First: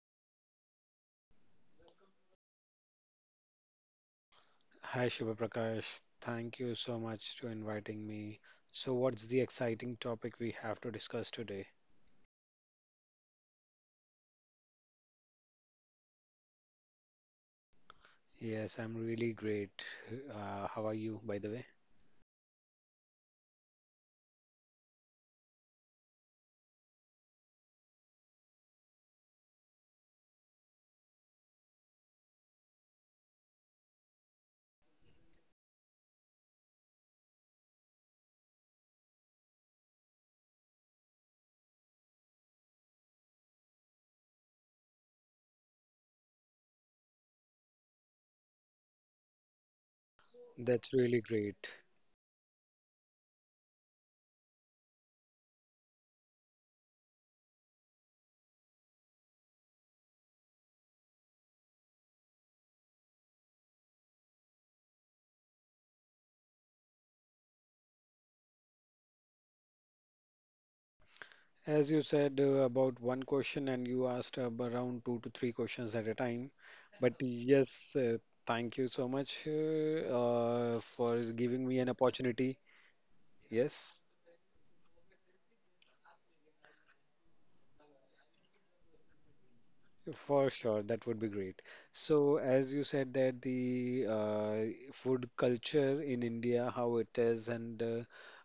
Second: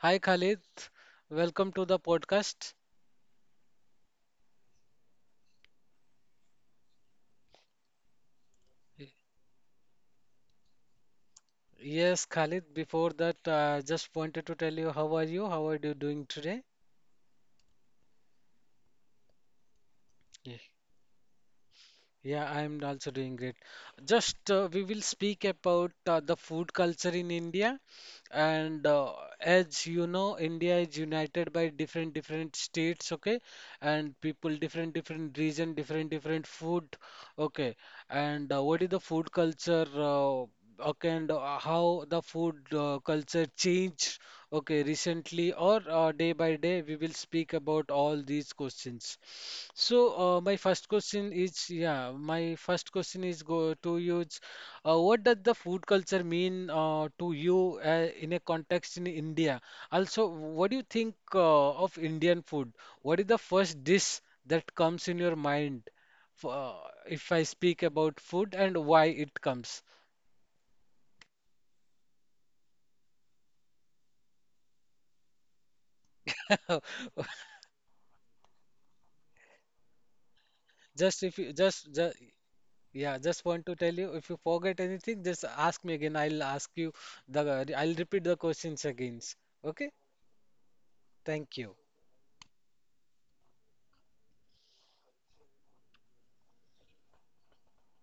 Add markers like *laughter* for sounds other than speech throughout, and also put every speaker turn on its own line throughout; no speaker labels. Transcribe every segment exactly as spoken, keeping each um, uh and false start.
Hi Khalid, welcome to the podcast.
Hi Shubha Prakash, thank you so much to inviting me. So what's the exciting topic we have to discuss today?
Yes, Khalid, before that, uh, just wanted to tell you how are you? How are you doing today?
Yes, I'm really great. Uh, how are you, by the way?
Yeah, I'm also doing great. Just uh, we will speak about uh, the food culture in India, and uh, as you know, India is united by different different states, okay, and people different different region, different different food, okay, and uh, what is the food culture, uh, okay, and uh, how the food uh, culture change. Okay, recently or uh, day by day, we will speak about all these questions. So, uh, my
That's
first
really
question
great.
is, yeah, my first question is go to you. Is, Uh, what does the food culture mean uh, to you uh, in a context in India? Also, what do you think uh, of Indian food? What is the first dish that comes in your mind for, uh, if I speak about food and why it comes?
As you said uh, about one question, and you asked uh, around two to three questions at a time. But
*laughs*
yes, uh, thank you so much uh, uh, for
Just
giving
if
me an
you just, just
opportunity.
yeah, just
Yes.
want to tell you if you forget anything, just ask me again. I'll ask you the I'll repeat the questions again. Okay?
For sure, that would be great.
Thank you.
So, as you said that the uh, food culture in India, how it is, and uh,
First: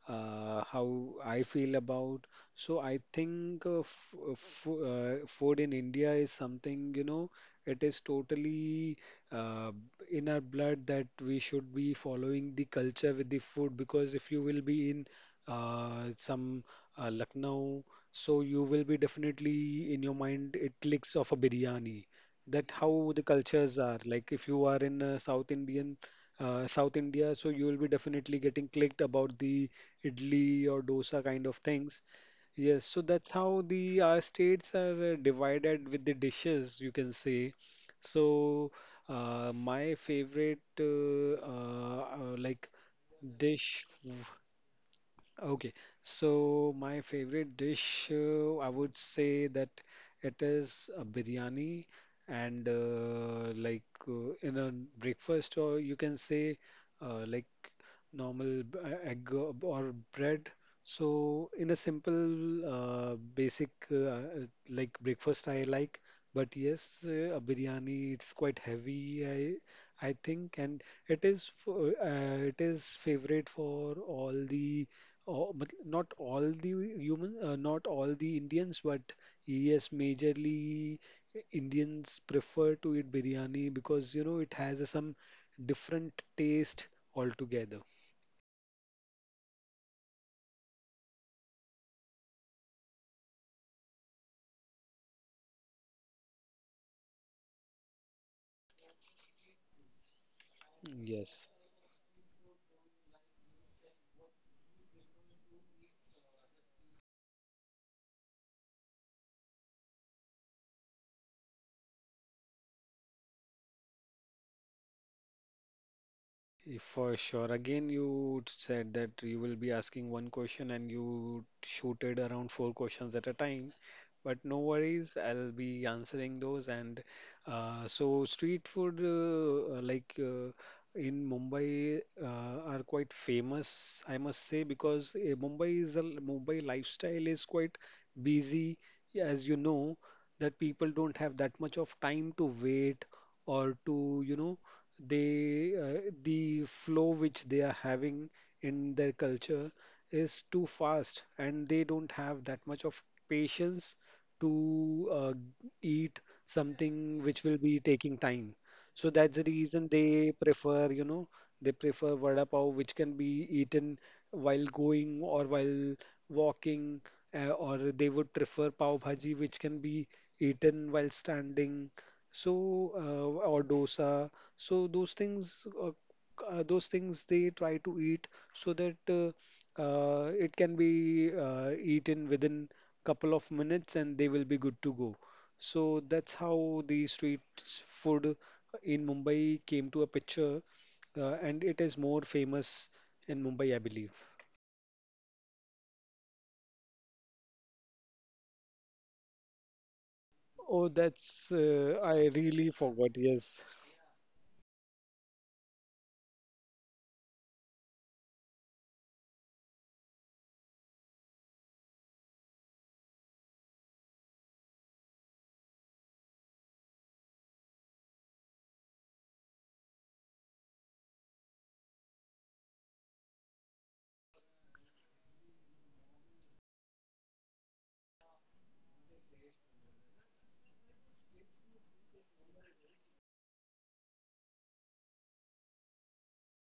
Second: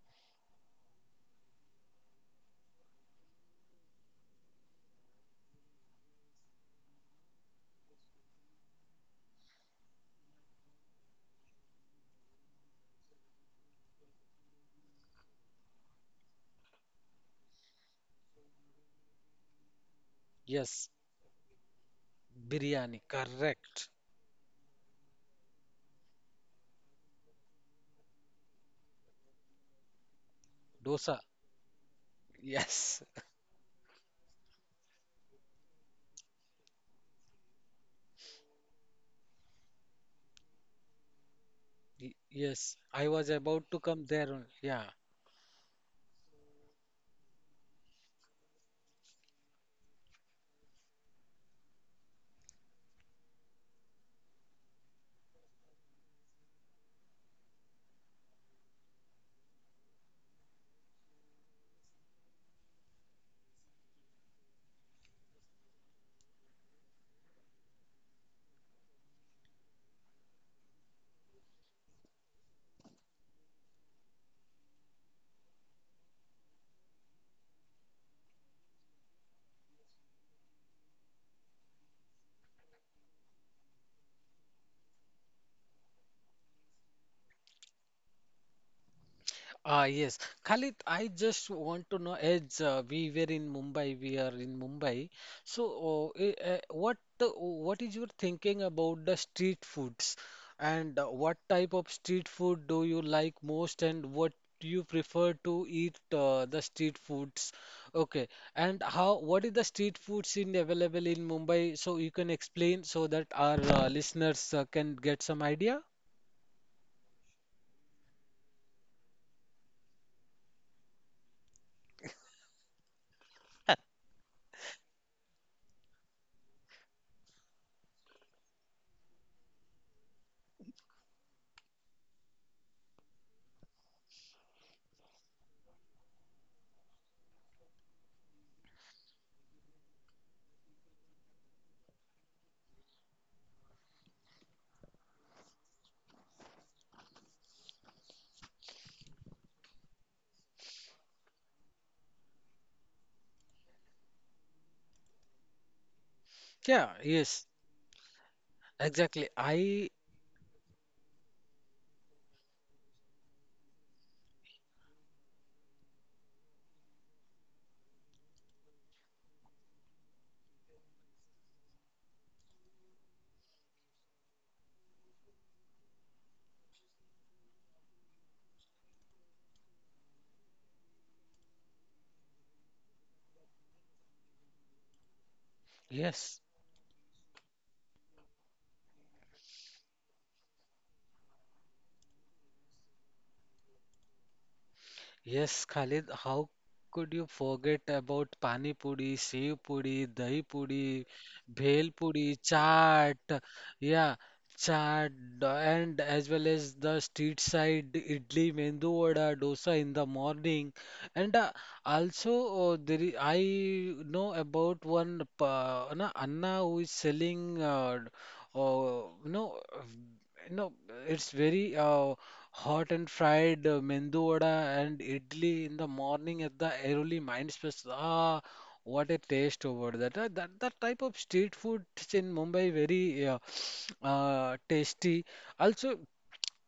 uh, how I feel about. So, I think uh, f uh, fo- uh, food in India is something, you know, it is totally uh, in our blood that we should be following the culture with the food because if you will be in uh, some uh, Lucknow, so you will be definitely in your mind it
Yes,
clicks of a biryani. That
biryani,
how the cultures
correct.
are. Like if you are in uh, South Indian, uh, South India, so you will be definitely getting clicked about the idli or
Dosa,
dosa kind of things. Yes,
yes.
so that's how the our states are uh, divided with the dishes, you can say. So uh, my favorite uh, uh,
Y-
uh, like
yes. I was about to
dish.
come there. Only. Yeah.
Okay, so my favorite dish, uh, I would say that it is a biryani and uh, like uh, in a breakfast or you can say uh, like normal b- uh, egg or or bread. So in a simple, uh, basic uh, uh, like breakfast I like, but yes, uh, a biryani, it's quite heavy I I think, and it is for, uh, uh, it is favorite for all the all, but not all the human, uh, not all the Indians, but yes, majorly uh, Indians prefer to eat biryani because you know it has a, some different taste altogether.
Ah, yes. Khalid, I just want to know as uh, we were in Mumbai, we are in Mumbai. So, uh, uh, what the, what is your thinking about the street foods and uh, what
Yes,
type of street food do you like most and what do you prefer to eat uh, the street foods? Okay. And how what is the street foods in available in Mumbai? So you can explain so that our uh, listeners uh, can get some idea.
if for sure. Again, you said that you will be asking one question and you shooted around four questions at a time. But no worries, I'll be answering those. And uh, so, street food, uh, like uh, in Mumbai, uh, are quite famous, I must say, because uh, Mumbai is a Mumbai lifestyle is quite busy, as you know, that people don't have that much of time to wait or to, you know, they uh, the flow which they are having in their culture is too fast and they don't have that much of patience to uh, eat
Yeah,
something which
yes.
will be taking time. So that's
Exactly.
the reason
I
they prefer, you know, they prefer vada pav which can be eaten while going or while walking, uh, or they would prefer pav bhaji which can be eaten while standing. So, uh, or dosa. So those things, uh, uh, those things they try to eat so that uh, uh, it can be uh, eaten within couple of minutes and they will be good to go. So that's
yes.
how the street s- food in Mumbai came to a picture, uh, and it is more famous in Mumbai, I believe.
Yes, Khalid, how could you forget about pani puri, sev puri, dahi
Oh,
puri,
that's
bhel
uh,
puri,
I really
chaat,
forgot. Yes.
yeah, chaat, and as well as the street side idli, mendu vada, dosa in the morning, and uh, also uh, there is, I know about one pa, na, Anna who is selling, uh, uh, you know, uh, you know, it's very uh, hot and fried uh, mendu vada and idli in the morning at the Airoli Mind Space. Ah, what a taste over that. Uh, that that type of street food is in Mumbai very uh, *sniffs* uh, tasty. Also,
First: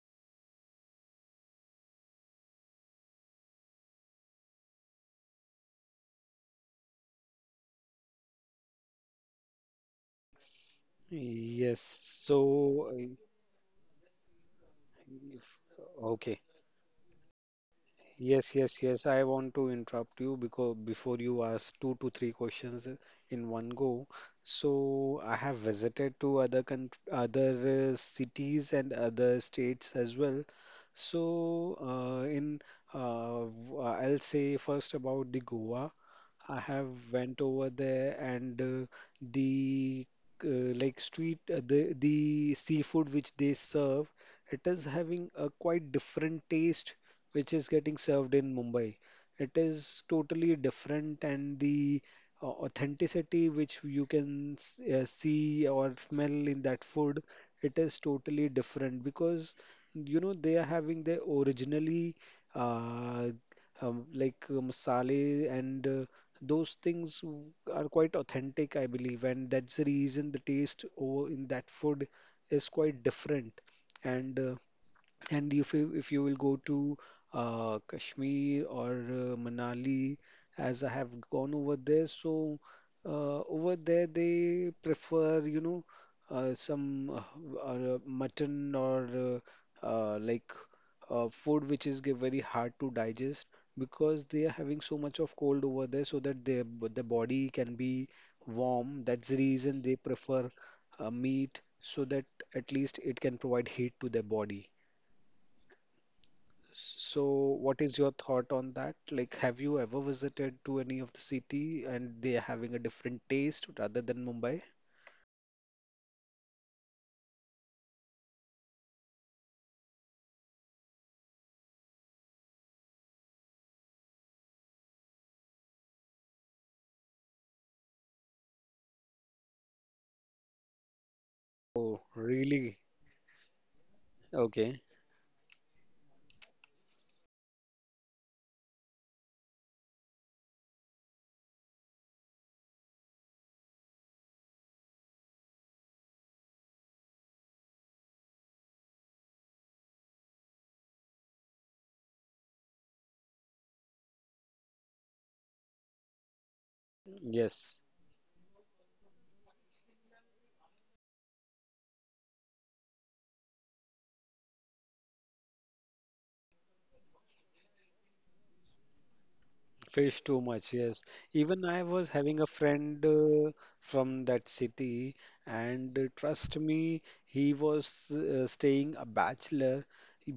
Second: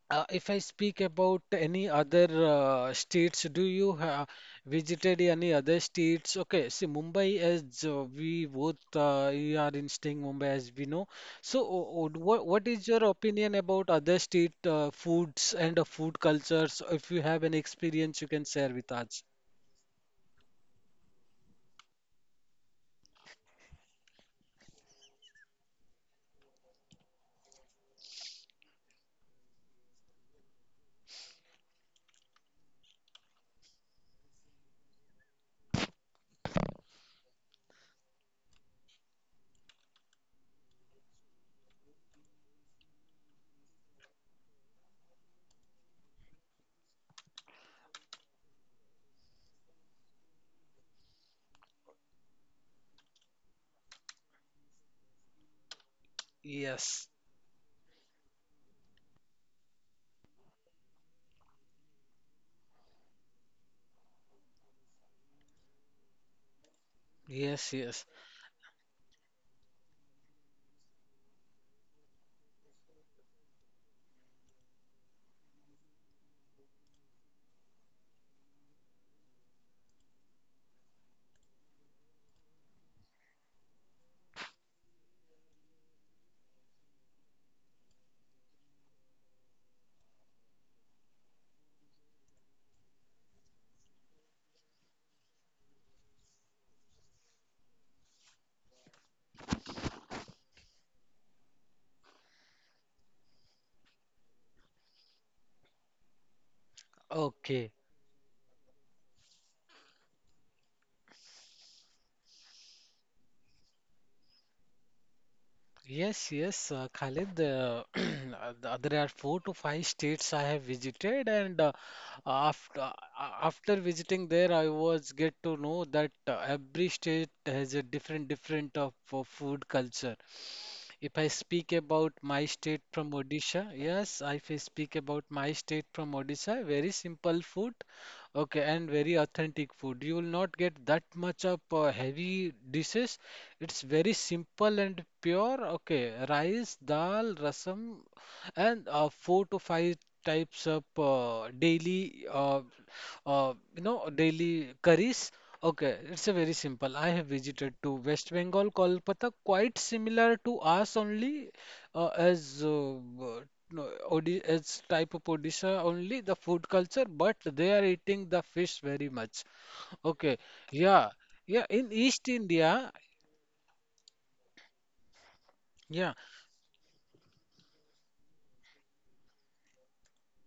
uh, if I speak about any other uh, states, do you have visited any other states? Okay, see Mumbai as uh, we both uh, you are in staying Mumbai as we know. So,
Yes.
uh, what what is
So,
your opinion about other state uh, foods and uh, food
uh, okay.
cultures? If you have any experience, you can
Yes,
share
yes,
with
yes.
us.
I want to interrupt you because before you ask two to three questions in one go. So I have visited to other country, other uh, cities and other states as well. So uh, in uh, w- uh, I'll say first about the Goa. I have went over there and uh, the uh, like street uh, the the seafood which they serve, it is having a quite different taste which is getting served in Mumbai. It is totally different, and the uh, authenticity which you can s- uh, see or smell in that
Yes,
food, it is totally different because you know they are having their originally uh, um, like uh, masale and uh, those things w-
yes,
are
yes.
quite authentic, I believe, and that's the reason the taste over in that food is quite different. And uh, and if you, if you will go to uh, Kashmir or uh, Manali, as I have gone over there, so uh, over there they prefer, you know, uh, some uh, uh, mutton or uh, uh, like uh, food which is ge- very hard to digest because they are having so much of cold over there, so that their b- the body can be warm. That's the reason they prefer uh, meat so that at least it can provide heat to their body. So,
Okay.
what is your thought on that? Like, have you ever visited to any of the city and they are having a different taste rather than Mumbai?
Yes, yes, uh, Khalid. Uh, *clears throat* uh, th- there are four to five states I have visited, and uh, after uh, after visiting there, I was get to know that uh, every state has a different different of uh, food culture. If I speak
Oh,
about my state
really?
from Odisha, yes, if I
Okay.
speak about my state from Odisha, very simple food, okay, and very authentic food. You will not get that much of uh, heavy dishes. It's very simple and pure, okay. Rice, dal, rasam, and uh, four to five types of uh, daily, uh, uh, you know, daily curries. Okay, it's a very simple. I have
Yes.
visited to West Bengal, Kolkata, quite similar to us only uh, as uh, uh, no, Odi as type of Odisha only the food culture, but they are eating the fish very much.
Fish
Okay,
too much,
yeah,
yes.
yeah.
Even
In
I was
East
having a
India,
friend uh, from that city, and
yeah.
uh, trust me, he was uh, staying a bachelor.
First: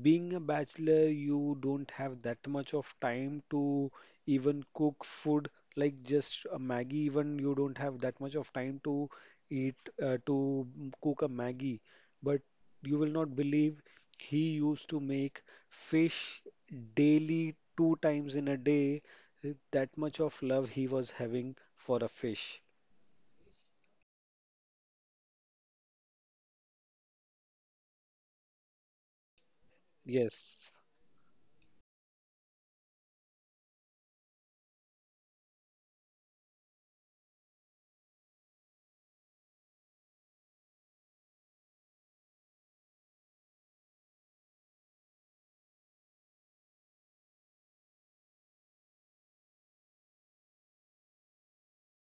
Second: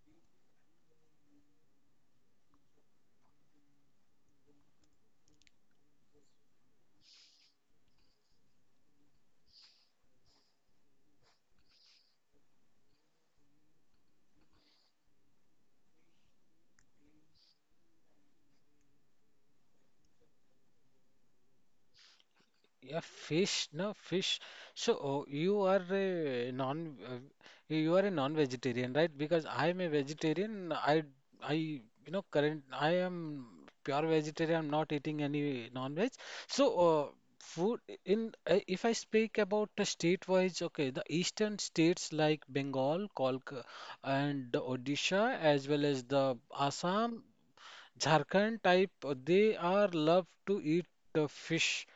Being a bachelor, you don't have that much of time to even cook food, like just a Maggie, even you don't have that much of time to eat, uh, to mm, cook a Maggie. But you will not believe he used to make fish daily, two times in a day, that much of love he was having for a fish.
Yeah, fish, no fish. So oh, you are a non, uh, you are a non-vegetarian, right? Because I'm a
Yes.
vegetarian. I, I, you know, current. I am pure vegetarian. I'm not eating any non-veg. So uh, food in. Uh, if I speak about the state-wise, okay, the eastern states like Bengal, Kolkata, and Odisha, as well as the Assam, Jharkhand type, uh, they are love to eat the fish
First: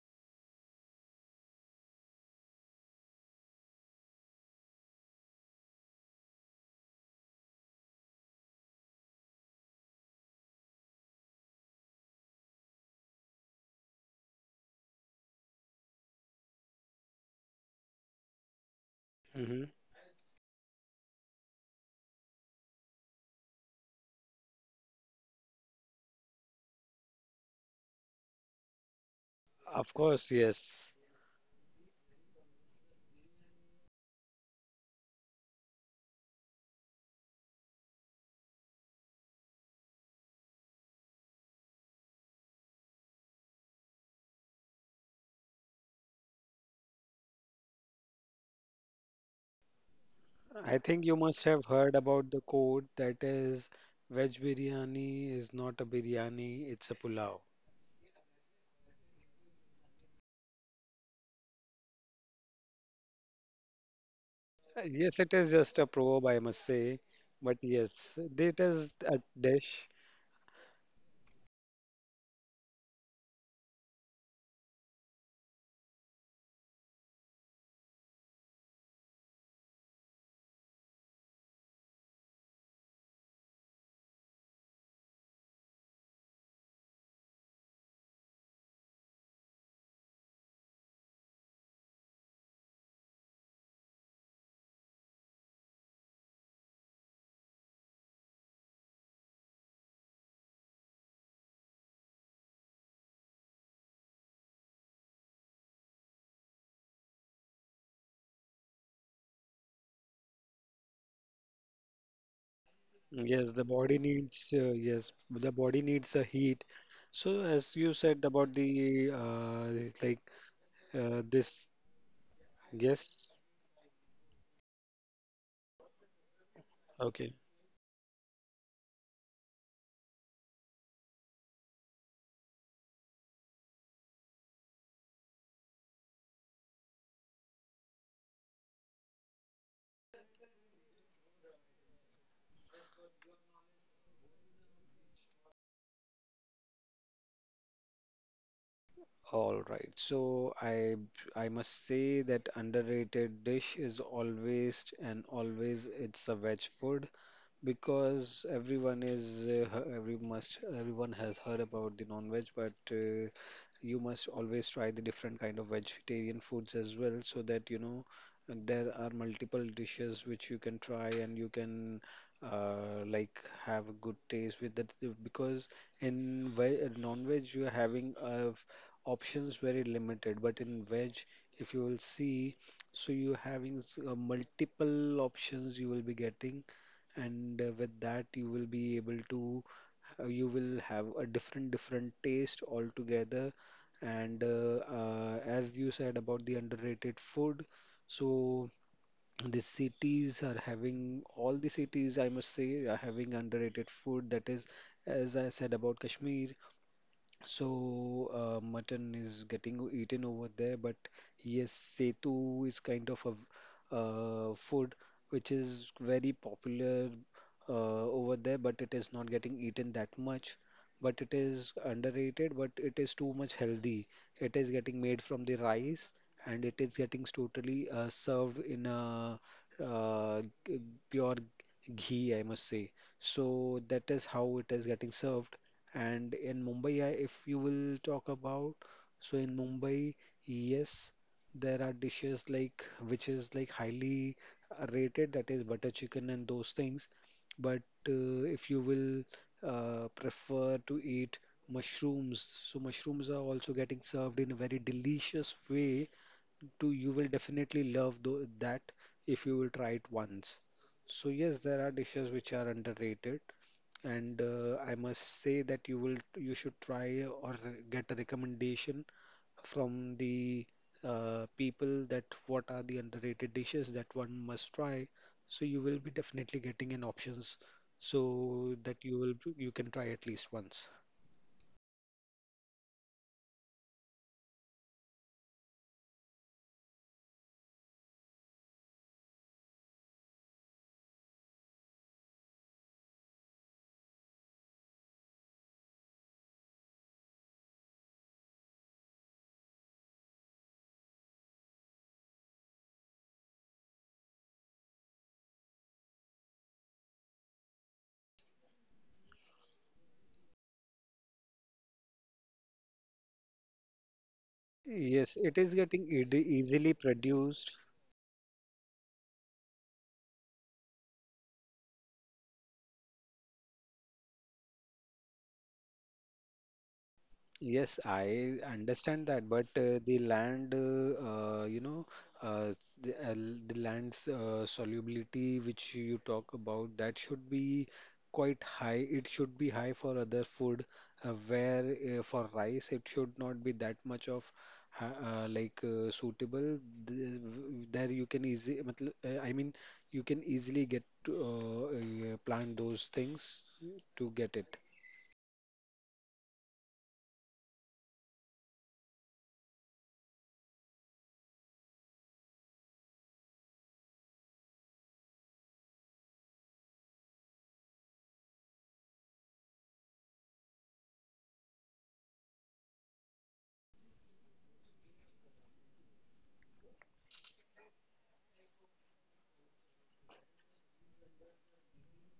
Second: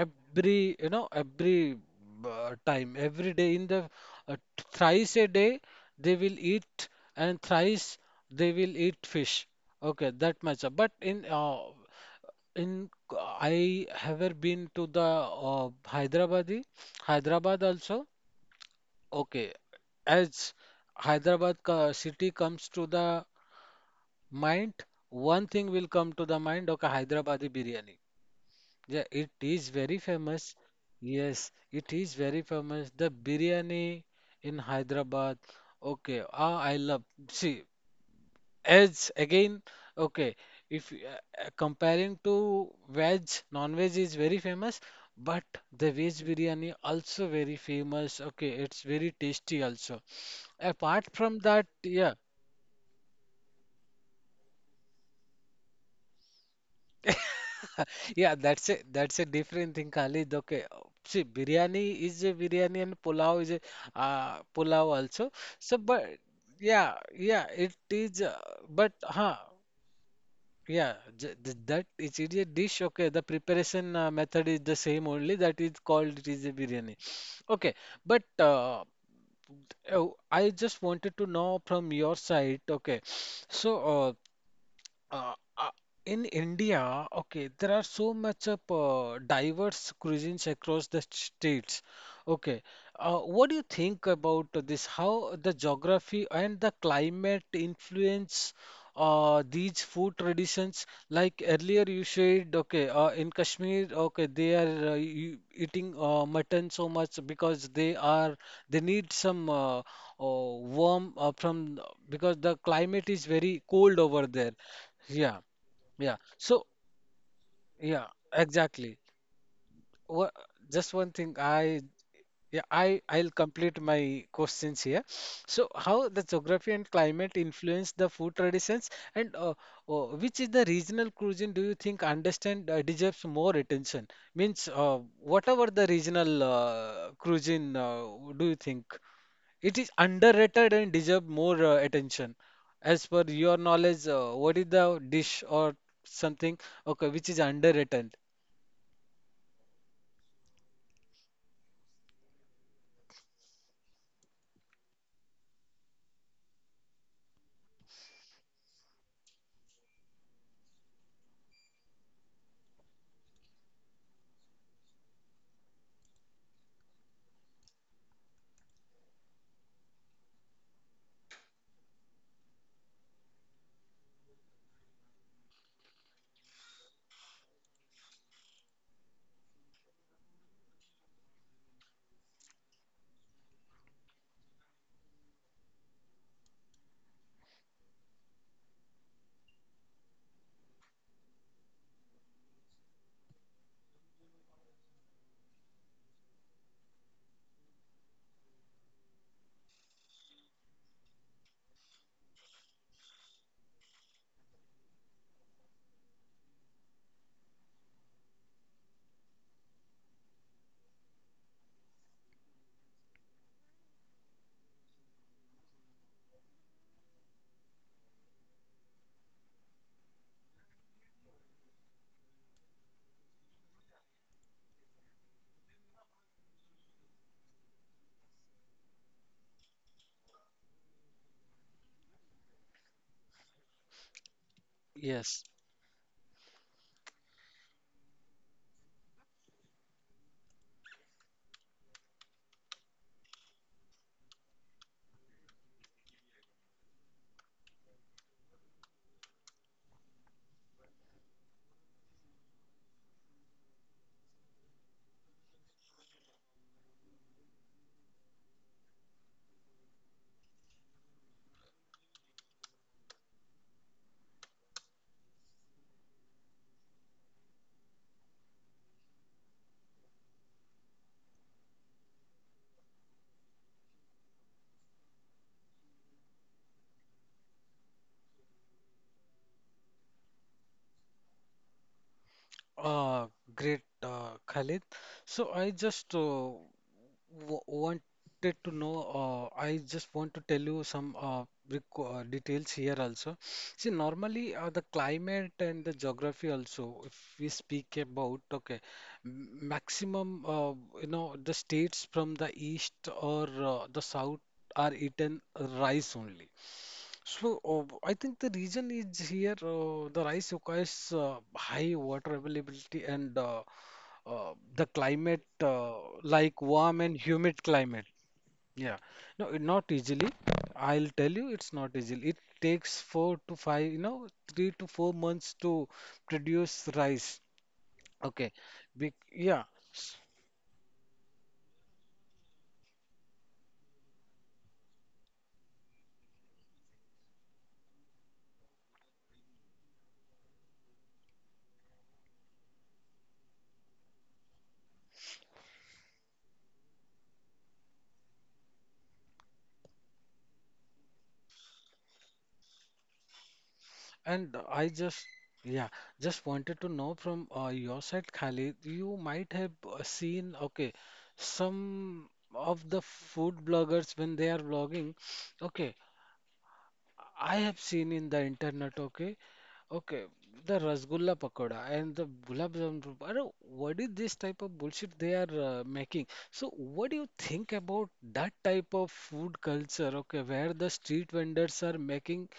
every you know every uh, time every day in the uh, thrice a day they will eat and thrice they will eat fish okay that much but in uh, in I ever been to the uh, Hyderabadi Hyderabad also okay
Hmm.
as Hyderabad co- city comes to the mind one thing will come to the mind okay Hyderabadi biryani, yeah, it is very
Of course,
famous.
yes.
Yes, it is very famous. The biryani in Hyderabad. Okay, ah, I love. See, as again, okay, if y- uh, comparing to veg, non-veg is very famous, but the veg biryani also very famous. Okay, it's very tasty also.
I
Apart
think you
from
must
that,
have heard
yeah,
about the quote that is, veg biryani is not a biryani, it's a pulao.
yeah, that's a that's a different thing, Khalid. Okay, see, biryani is a biryani and pulao is a uh, pulao
Uh, Yes,
also.
it is
So,
just a
but
proverb, I must
yeah,
say.
yeah,
But
it is.
yes,
Uh,
it
but
is a
huh,
dish.
yeah, j th- that it is a dish. Okay, the preparation uh, method is the same only. That is called it is a biryani. Okay, but uh, oh, I just wanted to know from your side. Okay, so. Uh, uh, uh, in India, okay, there are so much of uh, diverse cuisines across the states. Okay, uh, what do you think about this? How the geography and the climate influence uh, these food traditions? Like earlier you said, okay, uh, in Kashmir, okay, they are uh, e- eating uh, mutton so much because they are they need some uh, uh, warm uh, from because the climate is
Yes,
very
the
cold
body
over there.
needs, uh, yes,
Yeah,
the body
yeah.
needs the
So,
heat. So, as you
yeah,
said about
exactly.
the, uh,
Wha-
like,
just one thing,
uh, this,
I yeah, I I'll
yes,
complete my questions here. So, how the geography and climate
okay.
influence the food traditions, and uh, uh, which is the regional cuisine do you think understand uh, deserves more attention? Means, uh, whatever the regional uh, cuisine, uh, do you think? It is underrated and deserve more uh, attention. As per your knowledge, uh, what is the dish or something? Okay, which is underrated?
All right. So I I must say that underrated dish is always and always it's a veg food because everyone is uh, he- every must everyone has heard about the non-veg, but uh, you must always try the different kind of vegetarian foods as well, so that you know there are multiple dishes which you can try and you can uh, like have a good taste with that because in ve- uh, non-veg you are having uh, options very limited, but in veg if you will see. So you having s- uh, multiple options you will be getting and uh, with that you will be able to uh, you will have a different different taste altogether, and uh, uh, as you said about the underrated food, so the cities are having, all the cities I must say are having underrated food, that is, as I said about Kashmir, so, uh, mutton is getting eaten over there, but yes, setu is kind of a uh, food which is very popular uh, over there, but it is not getting eaten that much. But it is underrated, but it is too much healthy. It is getting made from the rice and it is getting totally uh, served in a uh, g- pure ghee, I must say. So, that is how it is getting
Yes.
served, and in Mumbai, I- if you will talk about, so in Mumbai, yes, there are dishes like which is like highly uh, rated, that is butter chicken and those things. But uh, if you will uh, prefer to eat mushrooms, so mushrooms are also getting served in a very delicious way. To you will definitely love tho- that if you will try it once. So yes, there are dishes which are underrated, and uh, I must say that you will you should try or re- get a recommendation from the uh, people that what are the underrated dishes that one must try. So you will be definitely getting an options so that you will you can try at least once.
Uh, great, uh, Khalid. So I just uh, w wanted to know. Uh, I just want to tell you some uh, requ- uh, details here also. See, normally uh, the climate and the geography also. If we speak about okay, m- maximum uh, you know the states from the east or uh, the south are eaten rice only. So, uh, I think the reason is here uh, the rice requires uh, high water availability and uh, uh, the climate
Yes, it is
uh,
getting ead-
like warm
easily
and humid
produced.
climate. Yeah, no, it not easily. I'll tell you, it's not easily. It takes four to five, you know, three to four months to produce rice.
Yes,
Okay,
I
Bec
understand
yeah.
that, but uh, the land, uh, uh, you know, uh, the, uh, l- the land's uh, solubility, which you talk about, that should be quite high. It should be high for other food, uh, where uh, for rice, it should not be that much of ha- uh, like uh, suitable. The- w- There you can easy, matl- uh, I mean, you can easily get to, uh, uh, plant those things to
And
get
I
it.
just, yeah, just wanted to know from uh, your side, Khalid, you might have uh, seen, okay, some of the food bloggers when they are vlogging, okay, I have seen in the internet, okay, okay, the rasgulla pakoda and the gulab jamun. Pakoda. Is this type of bullshit they are uh, making? So, what do you think about that type of food culture, okay, where the street vendors are making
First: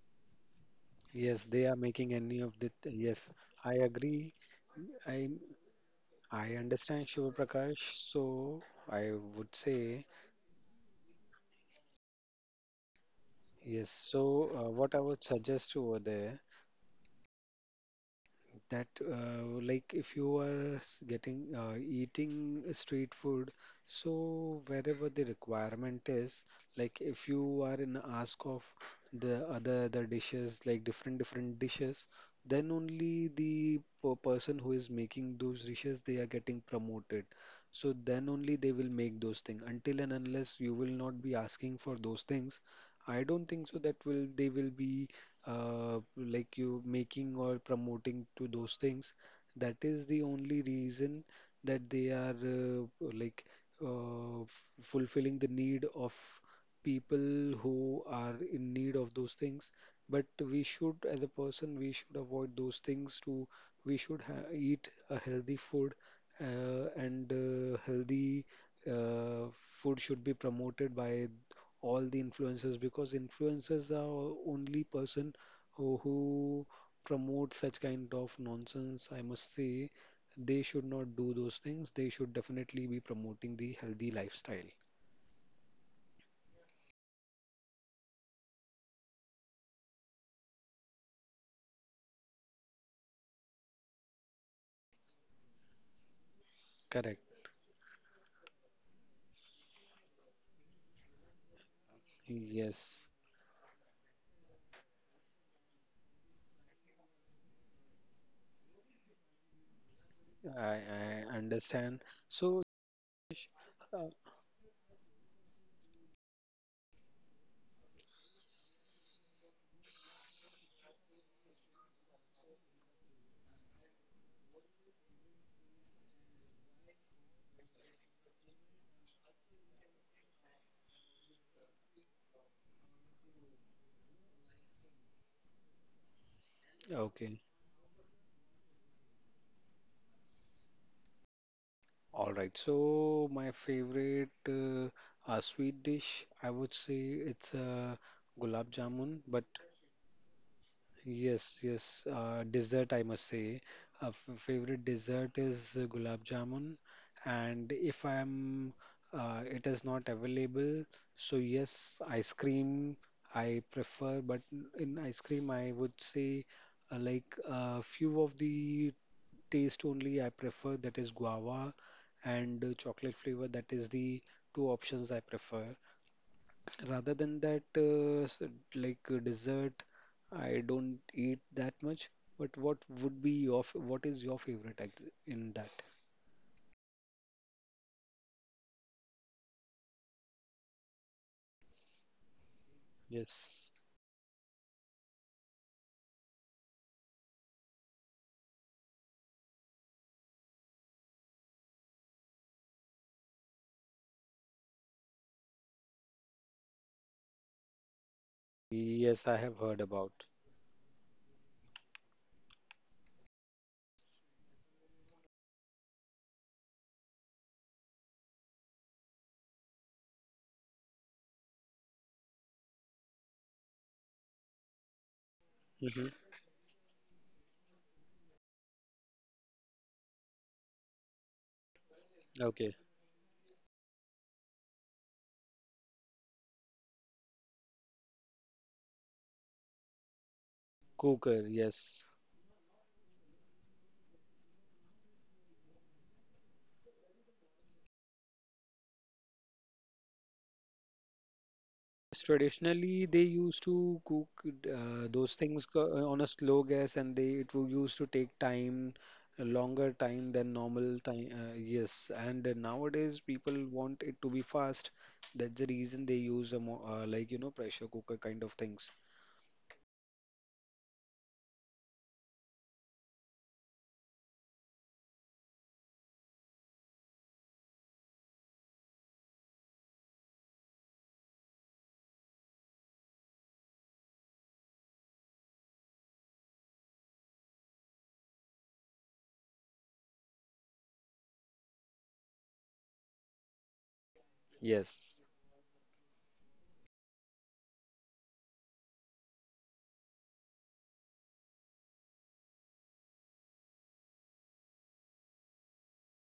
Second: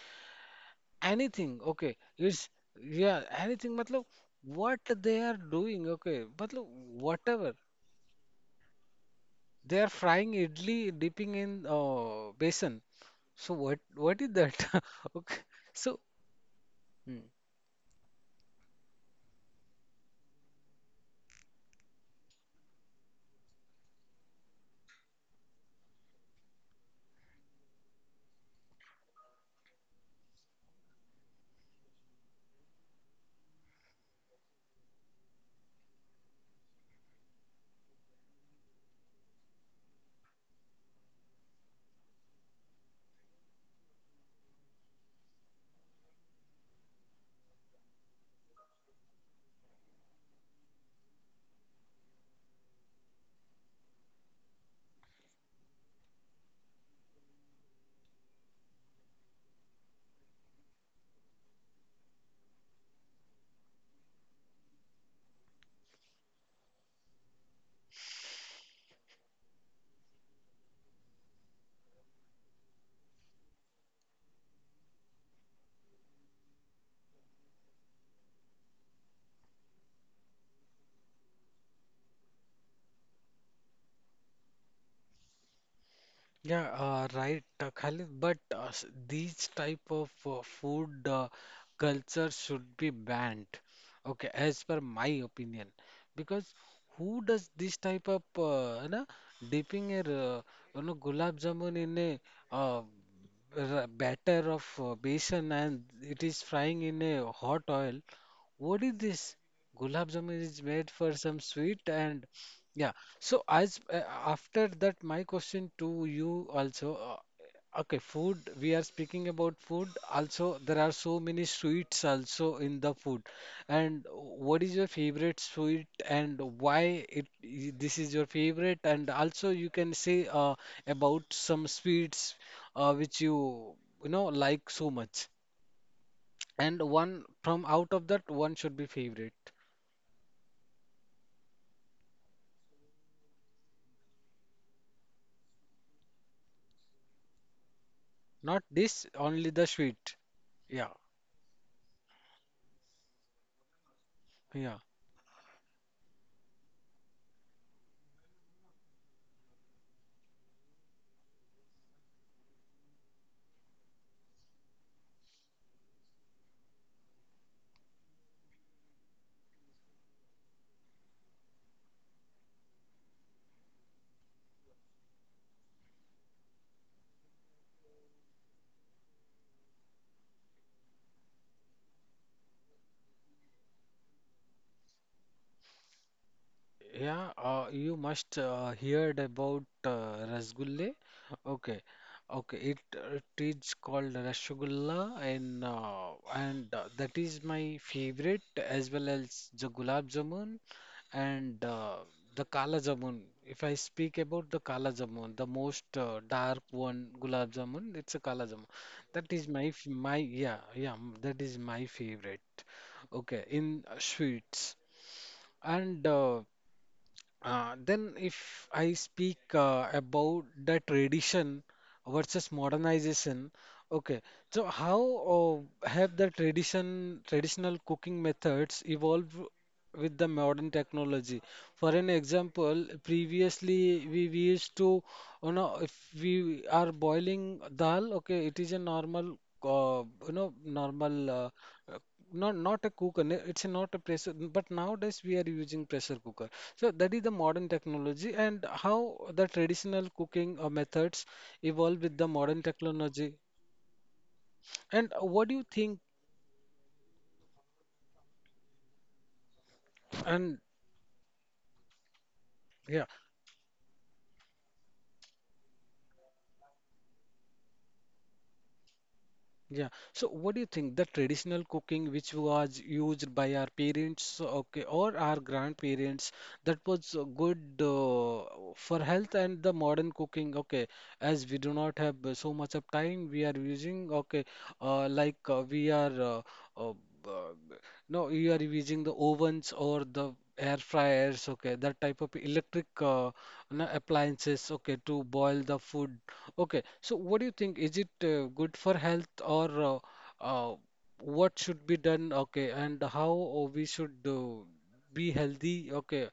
Yes,
anything
they are
okay
making any
it's
of the. Yes,
yeah
I
anything matlab
agree.
what they
I
are doing okay
I
matlab
understand Shiv
whatever
Prakash. So I would
they are
say
frying idli dipping in uh, besan so what
yes. So
what is that
uh, what I
*laughs*
would
okay
suggest over
so
there,
hmm.
that uh, like if you are s- getting uh, eating street food, so wherever the requirement is, like if you are in ask of the other other dishes, like different different dishes, then only the per person who is making those dishes they are getting promoted. So then only they will make those things. Until and unless you will not be asking for those things, I don't think so that will they will be uh, like you making or promoting to those things. That is the only reason that they are uh, like uh, f- fulfilling the need of people who are in need of those things. But we should, as a person, we should avoid those things to, we should ha eat a healthy food uh, and uh, healthy uh, food should be promoted by all the influencers because influencers are only person who who promote such kind of nonsense, I must say they should not do those things. They should definitely be promoting the healthy lifestyle.
Yeah, uh, right, uh, Khalid. But uh, s- these type of uh, food uh, culture should be banned. Okay, as per my opinion, because who
Correct.
does this type of, uh, you know, dipping a, uh, you know, gulab jamun in a uh,
Yes,
r- batter of uh, besan and it is frying in a hot oil. What is this? Gulab jamun is
I,
made for some
I
sweet
understand.
and
So,
yeah. So as uh,
uh,
after that, my question to you also. Uh, okay, food. We are speaking about food. Also, there are so many sweets also in the food. And what is your favorite sweet and why it i- this is your favorite? And also, you can say uh, about some sweets uh, which you you know like so much. And one
okay.
from out of that, one should be favorite.
All right. So, my favorite uh, uh, sweet dish, I would say it's uh,
Not
gulab
this,
jamun, but
only the sweet. Yeah.
yes, yes. Uh, dessert, I must say. Uh, f
Yeah.
Favorite dessert is uh, gulab jamun, and if I am, uh, it is not available. So yes, ice cream I prefer, but in ice cream I would say uh, like a few of the taste only I prefer. That is guava and uh, chocolate flavor. That is the two options I prefer. Rather than that, uh, s- like uh, dessert, I don't eat that much. But what would be your, f- what is your favorite ex- in that?
Yeah, uh, you must uh, heard about uh, rasgulle. Okay, okay. It uh, it
Yes.
is called rasgulla, and uh, and uh, that is my favorite as well as the gulab jamun and uh, the kala jamun. If I speak about the kala jamun, the most uh, dark one gulab jamun, it's a kala jamun.
Yes, I
That
have
is
heard
my f-
about.
my yeah yeah. m- that is my favorite. Okay, in uh, sweets and. Uh, uh, then, if I speak uh, about the tradition versus modernization, okay. So, how uh,
Hmm.
have the tradition traditional cooking methods evolved with the modern technology? For an
Okay.
example, previously we, we used to, you know, if we are boiling dal, okay, it is a normal, uh, you know, normal.
Cooker,
Uh, uh,
yes.
not not a cooker. n- It's a not a pressure, but nowadays we are using pressure cooker. So that is the modern technology and how the traditional cooking uh, methods evolve with the modern
Traditionally, they
technology.
used to cook uh,
And
those
what do you
things
think?
co- on a slow gas, and they it wo- used to take time, a longer time than
And
normal time. Uh, yes, and
yeah.
nowadays people want it to be fast. That's the reason they use a mo uh, like you know pressure cooker kind of things.
Yeah. So, what do you think? The traditional cooking which was used by our parents, okay, or our grandparents, that was uh, good uh, for health, and the modern cooking, okay, as we do not have uh, so much of time, we are using, okay, uh, like uh, we are, uh, uh, uh, no, you are using the ovens or the air fryers, okay, that type of electric uh, na- appliances, okay,
Yes.
to boil the food. Okay, so what do you think? Is it uh, good for health or uh, uh, what should be done? Okay, and how uh, we should uh, be healthy? Okay,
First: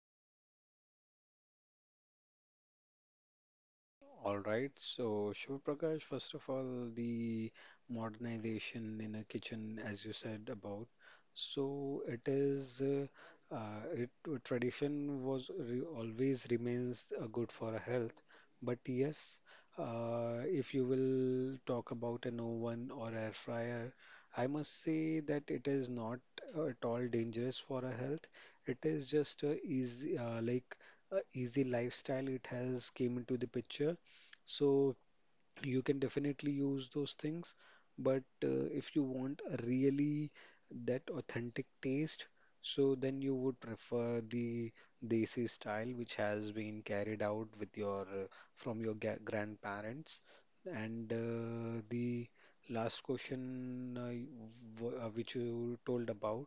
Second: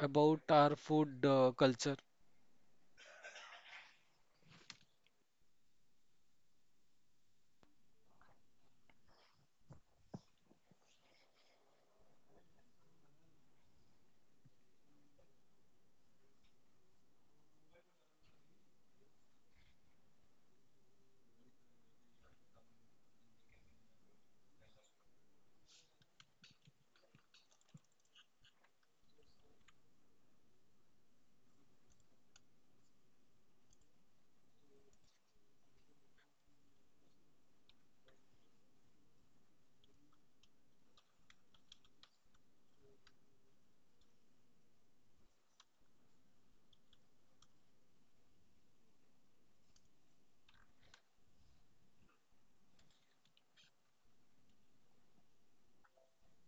about our food uh, culture.
All right. So, Shiv Prakash, first of all, the modernization in a kitchen, as you said about. So, it is, uh, uh, it tradition was re always remains uh, good for our health. But yes, uh, if you will talk about an oven or air fryer, I must say that it is not uh, at all dangerous for our health. It is just a easy, uh, like a easy lifestyle. It has came into the picture, so you can definitely use those things, but uh, if you want a really that authentic taste, so then you would prefer the desi style, which has been carried out with your uh, from your ga grandparents. And uh, the last question, uh, y- w- uh, which you told about.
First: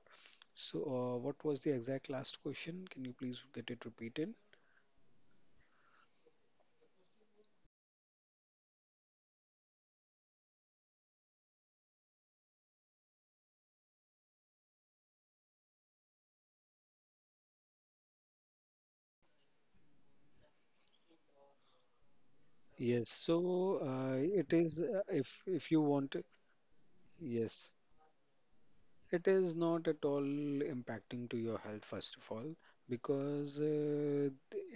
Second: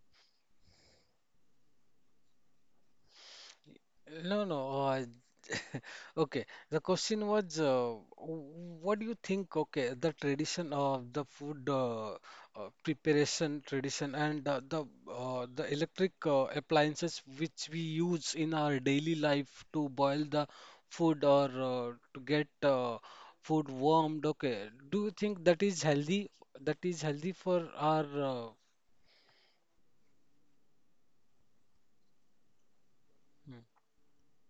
So, uh, what was the exact last question? Can you please get it repeated?
No, no. uh, *laughs* Okay, the question was, uh, w- what do you think? Okay, the tradition of the food uh, uh, preparation tradition and uh, the uh, the electric uh, appliances which we use in our daily life to boil the food or uh, to get
Yes,
uh,
so
food
uh, it
warmed.
is
Okay,
uh,
do you
if if
think
you
that is
want.
healthy? That is healthy
Yes,
for our uh,
it is not at all impacting to your health, first of all, because
mm,
uh,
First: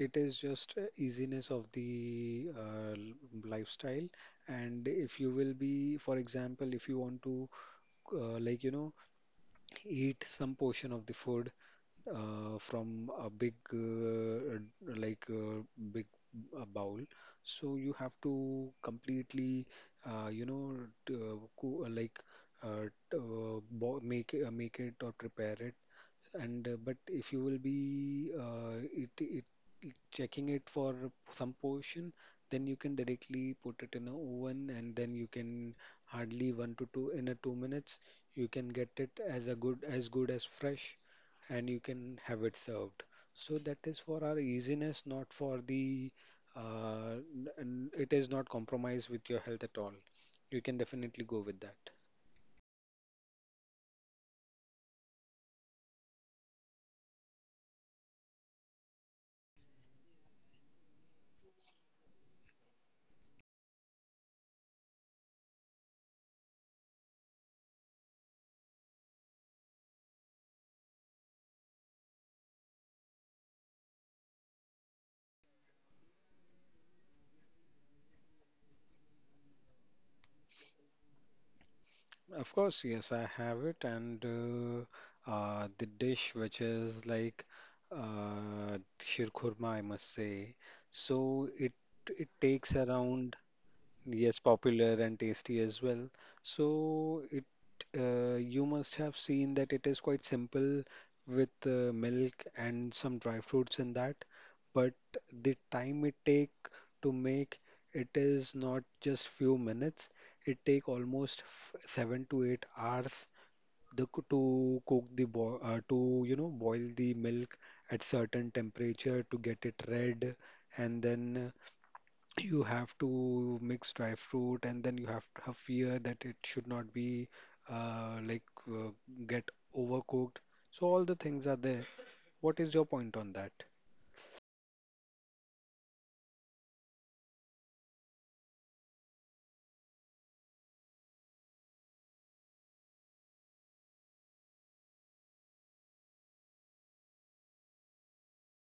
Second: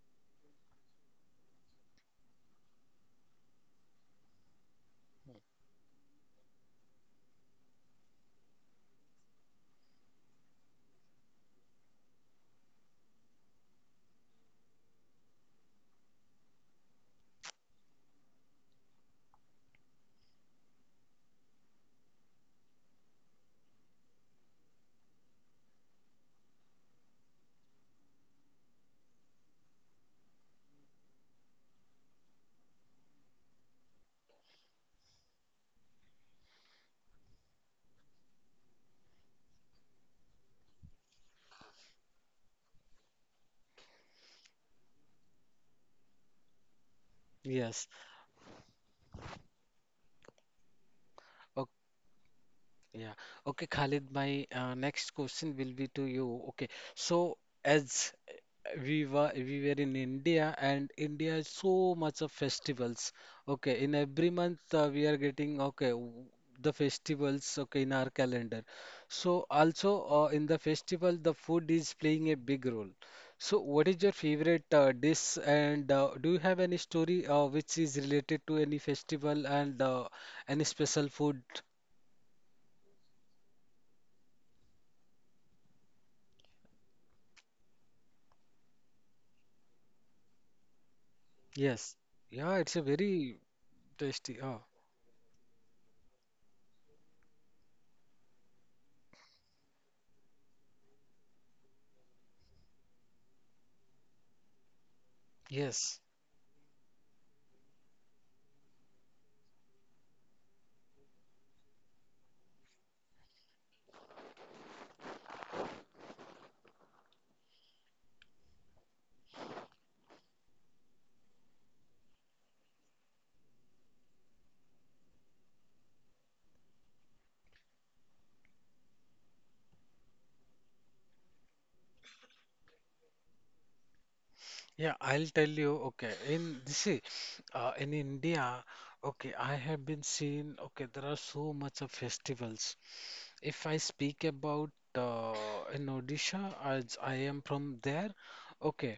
it is just uh, easiness of the uh, lifestyle. And if you will be, for example, if you want to, uh, like, you know, eat some portion of the food uh, from a big uh, like uh, big uh, bowl, so you have to completely uh, you know t- uh, coo- uh, like uh, t- uh, bo- make it- uh, make it or prepare it, and uh, but if you will be uh, it, it it- checking it for some portion, then you can directly put it in a oven, and then you can hardly one to two in a two minutes you can get it as a good as good as fresh, and you can have it served. So that is for our easiness, not for the uh, n-
yes.
n- it is not compromised with your health at all. You can definitely go with that.
Yeah. Okay, Khalid, my uh, next question will be to you. Okay. So as uh, we were we were in India and India is so much of festivals. Okay, in every month uh, we are getting okay w- the festivals okay in our calendar. So also uh, in the festival the food is playing a big role. So what is your favorite uh, dish and uh, do you have any story uh, which is related to any festival and uh, any special food?
Of course, yes, I have it, and uh, uh, the dish which is like uh, shirkurma, I must say. So it
Yes.
it
Yeah, it's
takes
a
around.
very
Yes,
tasty. Oh,
popular and tasty as well. So it uh, you must have seen that it is quite simple with uh, milk and some dry fruits in that, but the
yes.
time it take to make it is not just few minutes. It take almost f- seven to eight hours, the co- to cook the bo uh, to you know boil the milk at certain temperature to get it red, and then you have to mix dry fruit, and then you have to have fear that it should not be uh, like uh, get overcooked. So all the things are there. What is your point on that?
Yeah, I'll tell you. Okay, in this, see, uh, in India, okay, I have been seeing. Okay, there are so much of festivals. If I speak about uh, in Odisha, as I am from there, okay,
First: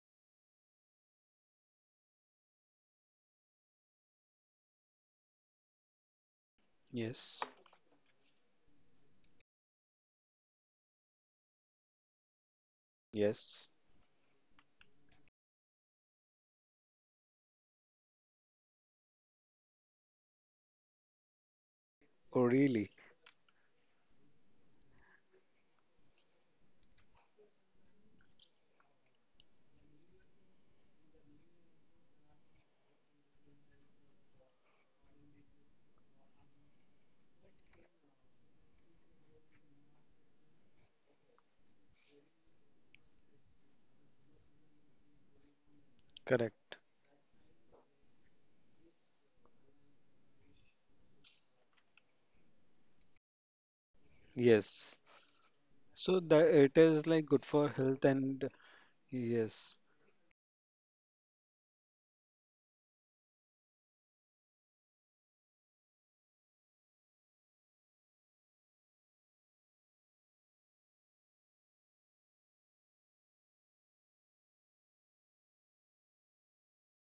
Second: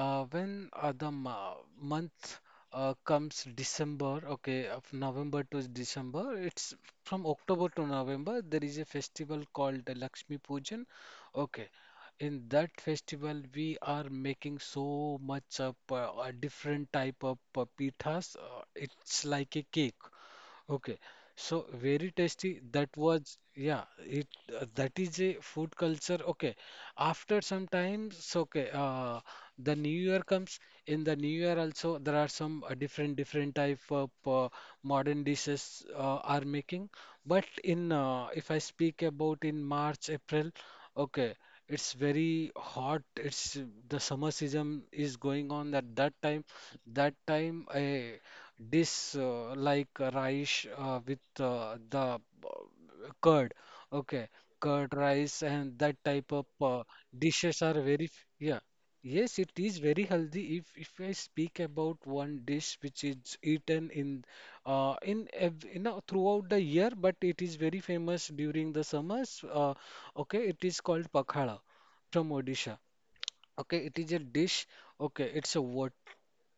Uh, when uh, the ma- month uh, comes December, okay, of November to December, it's from
Yes.
October to November, there is a festival called the Lakshmi Pujan. Okay, in that festival,
Yes.
we are making so much of uh, a different type of uh, pithas. Uh, it's like a cake. Okay, so very
Oh,
tasty.
really?
That was, yeah, it uh, that is a food culture. Okay, after some times, so, okay, uh, the new year comes. In the new year also, there are some uh, different different type of uh, modern dishes uh, are making. But in uh, if I speak about in March, April, okay, it's very hot. It's the summer season is going on at that time.
Correct.
That time, uh, dish uh, like uh, rice uh, with uh, the uh, curd. Okay,
Yes.
curd rice and that
So
type
that
of
it
uh,
is like good
dishes
for
are
health
very f-
and
yeah. Yes, it
yes.
is very healthy. If if I speak about one dish which is eaten in uh, in ev you know throughout the year, but it is very famous during the summers. Uh, okay, it is called pakhala from Odisha. Okay, it is a dish. Okay, it's a what?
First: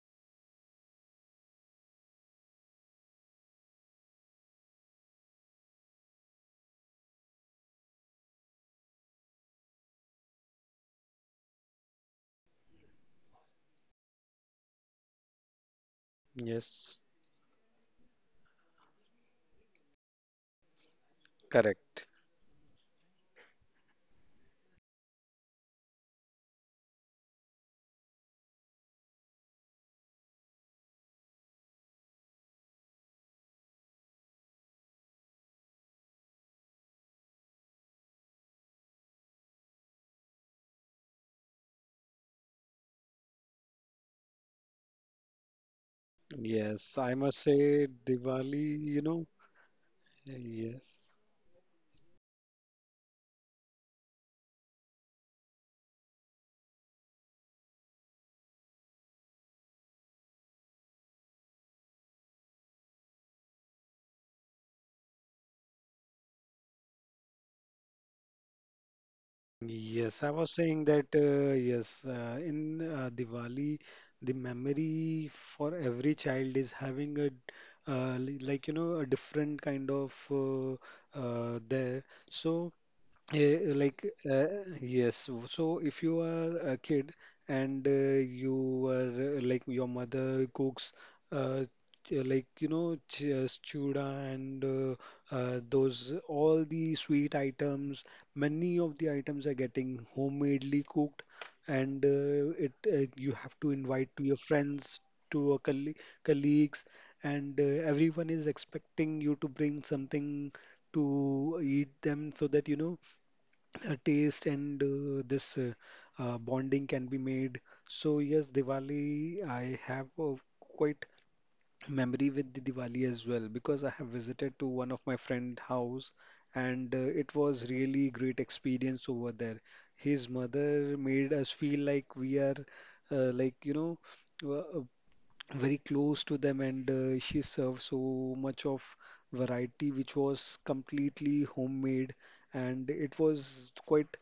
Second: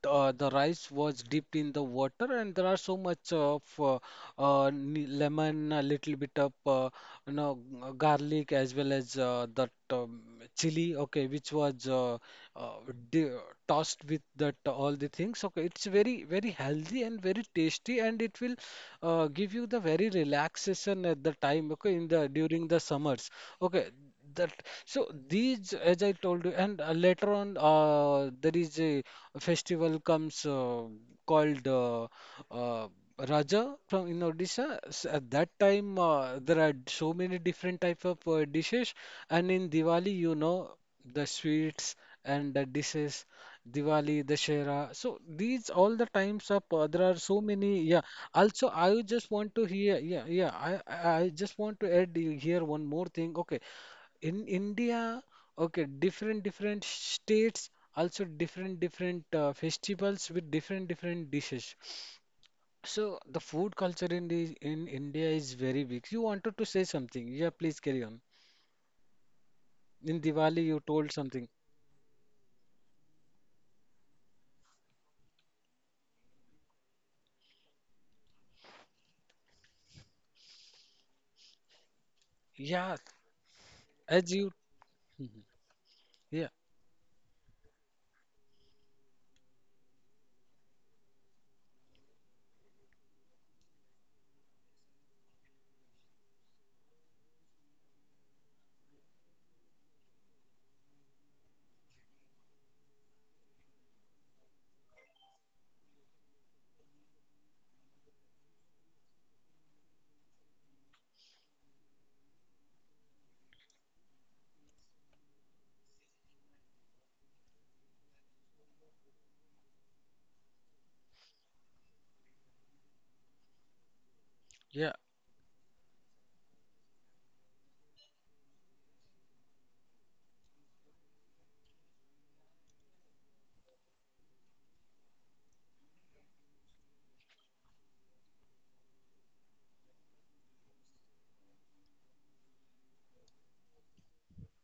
Uh, the rice was dipped in the water, and there are so much of uh, uh, ne- lemon, a little bit of uh, you know g- uh, garlic, as well as uh, that um, chili. Okay, which was uh, uh, di tossed with that all the things. Okay, it's very very healthy and
Yes,
very tasty, and it will uh, give you the very relaxation at the time. Okay, in the
correct.
during the summers. Okay, that, so these as I told you and uh, later on uh, there is a festival comes uh, called uh, uh, Raja from in Odisha S- at that time uh, there are so many different type of uh, dishes and in Diwali, you know, the sweets and the dishes, Diwali, Dashera, so these all the times of uh, there are
Yes,
so
I must
many, yeah,
say
also I
Diwali,
just
you
want
know,
to hear. Yeah, yeah, I I I
yes.
just want to add you here one more thing. Okay, in India, okay, different different states also different different uh, festivals with different different dishes. So the food culture in the, in India is very big. You wanted to say something? Yeah, please carry on. In
Yes, I
Diwali,
was
you
saying
told
that
something.
uh, yes, uh, in uh, Diwali, the memory for every child is having a uh, li- like you know a different kind of uh, uh, there. So
Yeah,
Eh, like
as you,
uh,
*laughs* Mhm.
yes w- so if you
yeah,
are a kid and uh, you are uh, like your mother cooks uh, ch- like you know ch uh, chura and uh, uh, those all the sweet items, many of the items are getting homemadely cooked, and uh, it uh, you have to invite to your friends, to your colle colleagues, and uh, everyone is expecting you to bring something to eat them so that you know uh, taste and uh, this uh, uh, bonding can be made. So yes, Diwali, I have a quite memory with the Diwali as well, because I have visited to one of my friend house, and uh, it was really great experience over there. His mother made us feel like we are uh, like you know uh, very close to them, and uh, she served so much of variety which was completely homemade, and it was quite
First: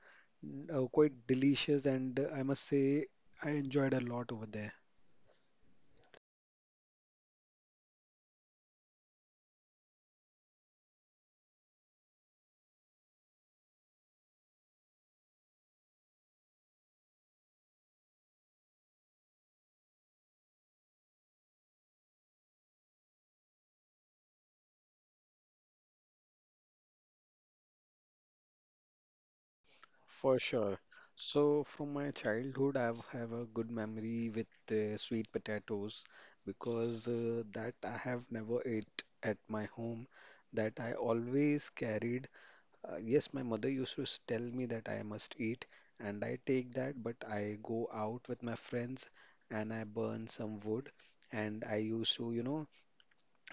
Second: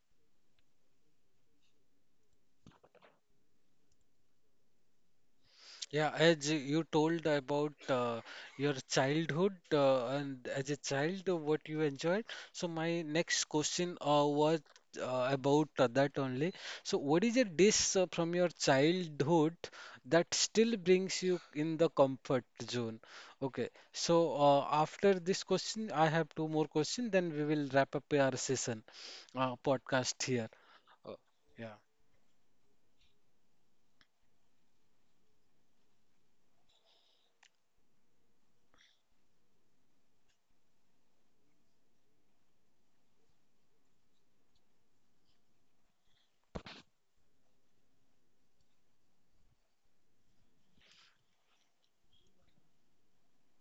mm, uh, quite delicious, and uh, I must say I enjoyed a lot over there.
Yeah, as you told about uh, your childhood uh, and as a child, uh, what you enjoyed. So my next question uh, was uh, about uh, that only. So what is a dish uh, from your childhood that still brings you in the comfort zone? Okay. So uh, after this question, I have two more questions. Then we will wrap up our session uh, podcast
For
here.
sure.
Uh,
So
yeah.
from my childhood, I have a good memory with uh, sweet potatoes, because uh, that I have never ate at my home. That I always carried. Uh, yes, my mother used to s- tell me that I must eat, and I take that, but I go out with my friends and I burn some wood. And I used to, you know,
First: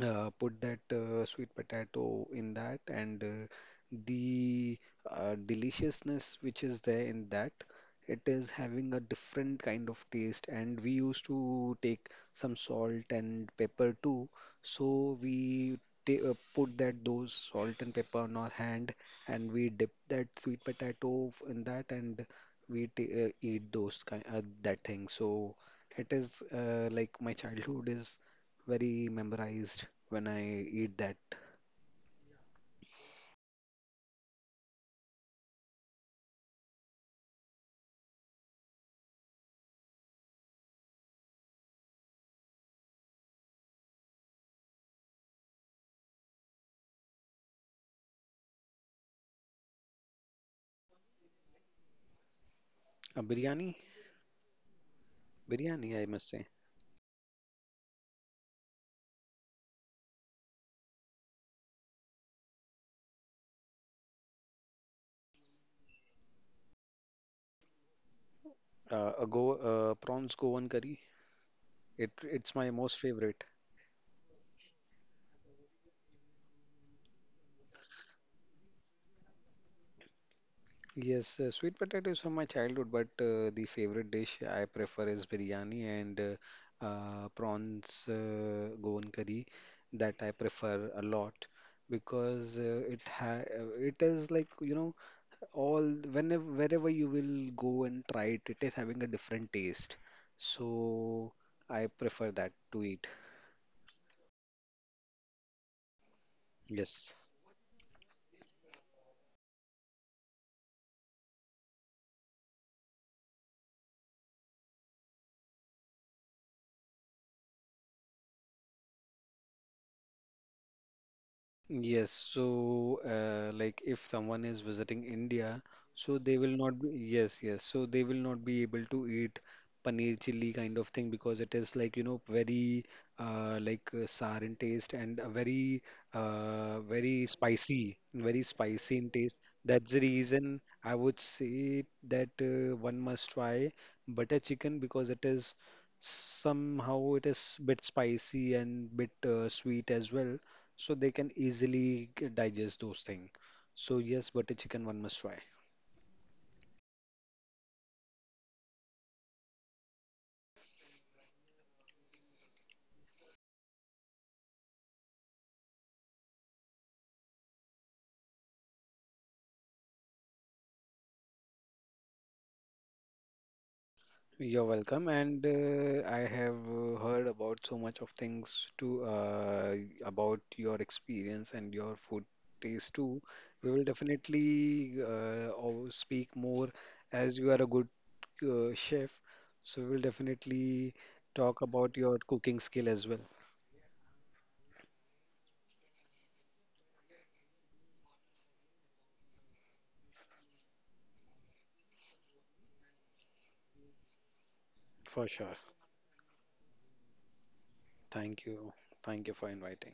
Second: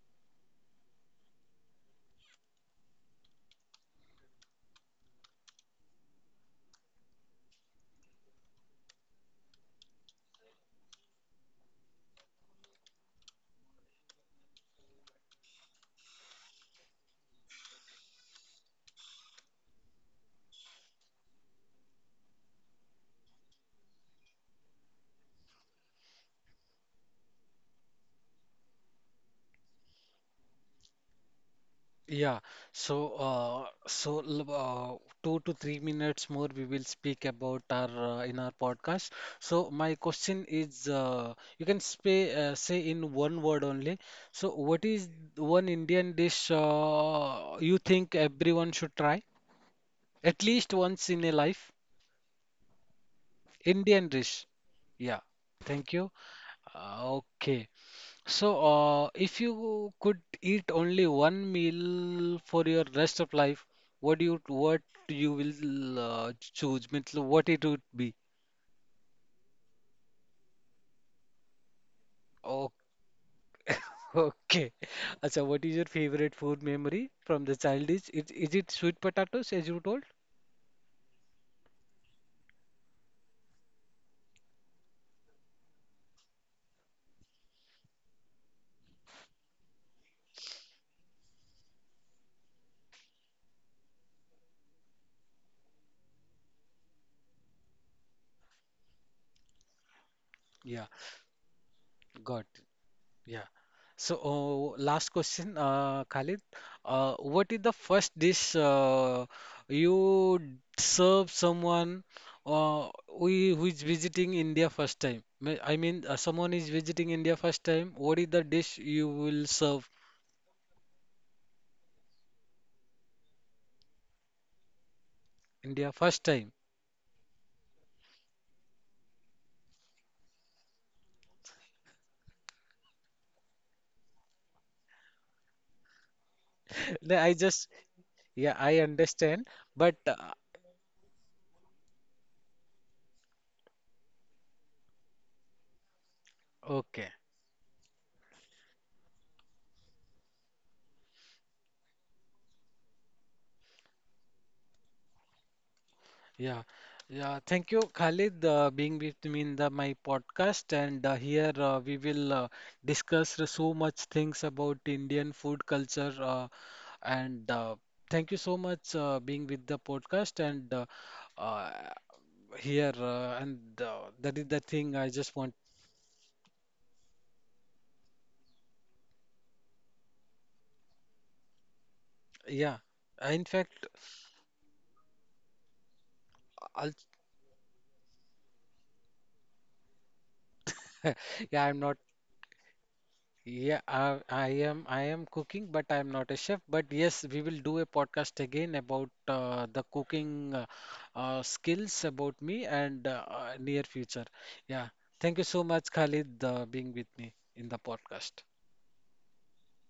uh, put that uh, sweet potato in that, and uh, the uh, deliciousness which is there in that, it is having a different kind of taste, and we used to take some salt and pepper too, so we ta- uh, put that those salt and pepper on our hand, and we dip that sweet potato f- in that, and we ta uh, eat those kind uh, that thing, so it is uh, like my childhood is very memorized when I eat that
Yeah, so uh, so l- uh, two to three minutes more we will speak about our uh, in our podcast. So my question is, uh, you can say uh, say in one word only. So what is one Indian dish uh, you think everyone should try at least once in a life?
uh, biryani.
Indian dish. Yeah.
Biryani,
Thank
I
you.
must say.
Uh, okay. So, uh, if you could eat only one meal for your rest of life, what do you what you will uh, choose? Means what it would be?
Uh, a go uh, Prawns Goan curry. It it's my
Oh,
most favorite.
okay. *laughs* Acha, what is your favorite food memory from the childish? Is, is it sweet potatoes as you told?
Yes, uh, sweet potato is from my childhood, but uh, the favorite dish I prefer is biryani and uh, uh, prawns uh, Goan curry that I prefer a lot, because uh, it ha uh, it is like you know all whenever wherever you will go and try it, it is having a different taste.
Yeah,
So I prefer that
got.
to eat.
Yeah. So, uh, last question, uh, Khalid.
Yes.
Uh, what is the first dish uh, you d- serve someone uh, who, i- who is visiting India first time? Me- I mean, uh, someone is visiting India first time. What is the dish you will serve
Yes. So, uh, like if someone is visiting India,
India
so
first
they will
time?
not be, yes, yes. So they will not be able to eat paneer chilli kind of thing, because it is like, you know, very uh, like uh, sour in taste, and a very, uh,
*laughs* No,
very
I just,
spicy, very
yeah, I
spicy in taste.
understand.
That's
But,
the
uh,
reason I would say that uh, one must try butter chicken, because it is somehow
okay.
it is bit spicy and bit uh, sweet as well. So they can easily g- digest those things. So yes, butter chicken one must try.
Yeah, yeah. Thank you, Khalid, uh, being with me in the my podcast. And uh, here uh, we will uh, discuss the so much things about Indian food culture. Uh, and uh, thank you so much uh, being with the podcast. And uh, uh, here uh, and uh, that is
You're
the thing
welcome,
I just
and
want.
uh, I have uh, heard about so much of things to, uh, about your experience and your food
Yeah.
taste too.
I, In
We will
fact,
definitely uh, or speak more
I'll,
as you are a good uh, chef, so we'll definitely
*laughs*
talk
yeah, I'm
about
not.
your cooking skill as well,
Yeah, I, I am I am cooking, but I am not a chef. But yes, we will do a podcast again about uh, the cooking uh, uh, skills about me and uh, uh, near future. Yeah,
for
thank you
sure.
so much, Khalid, uh, being with me in the
Thank
podcast.
you. Thank you for inviting.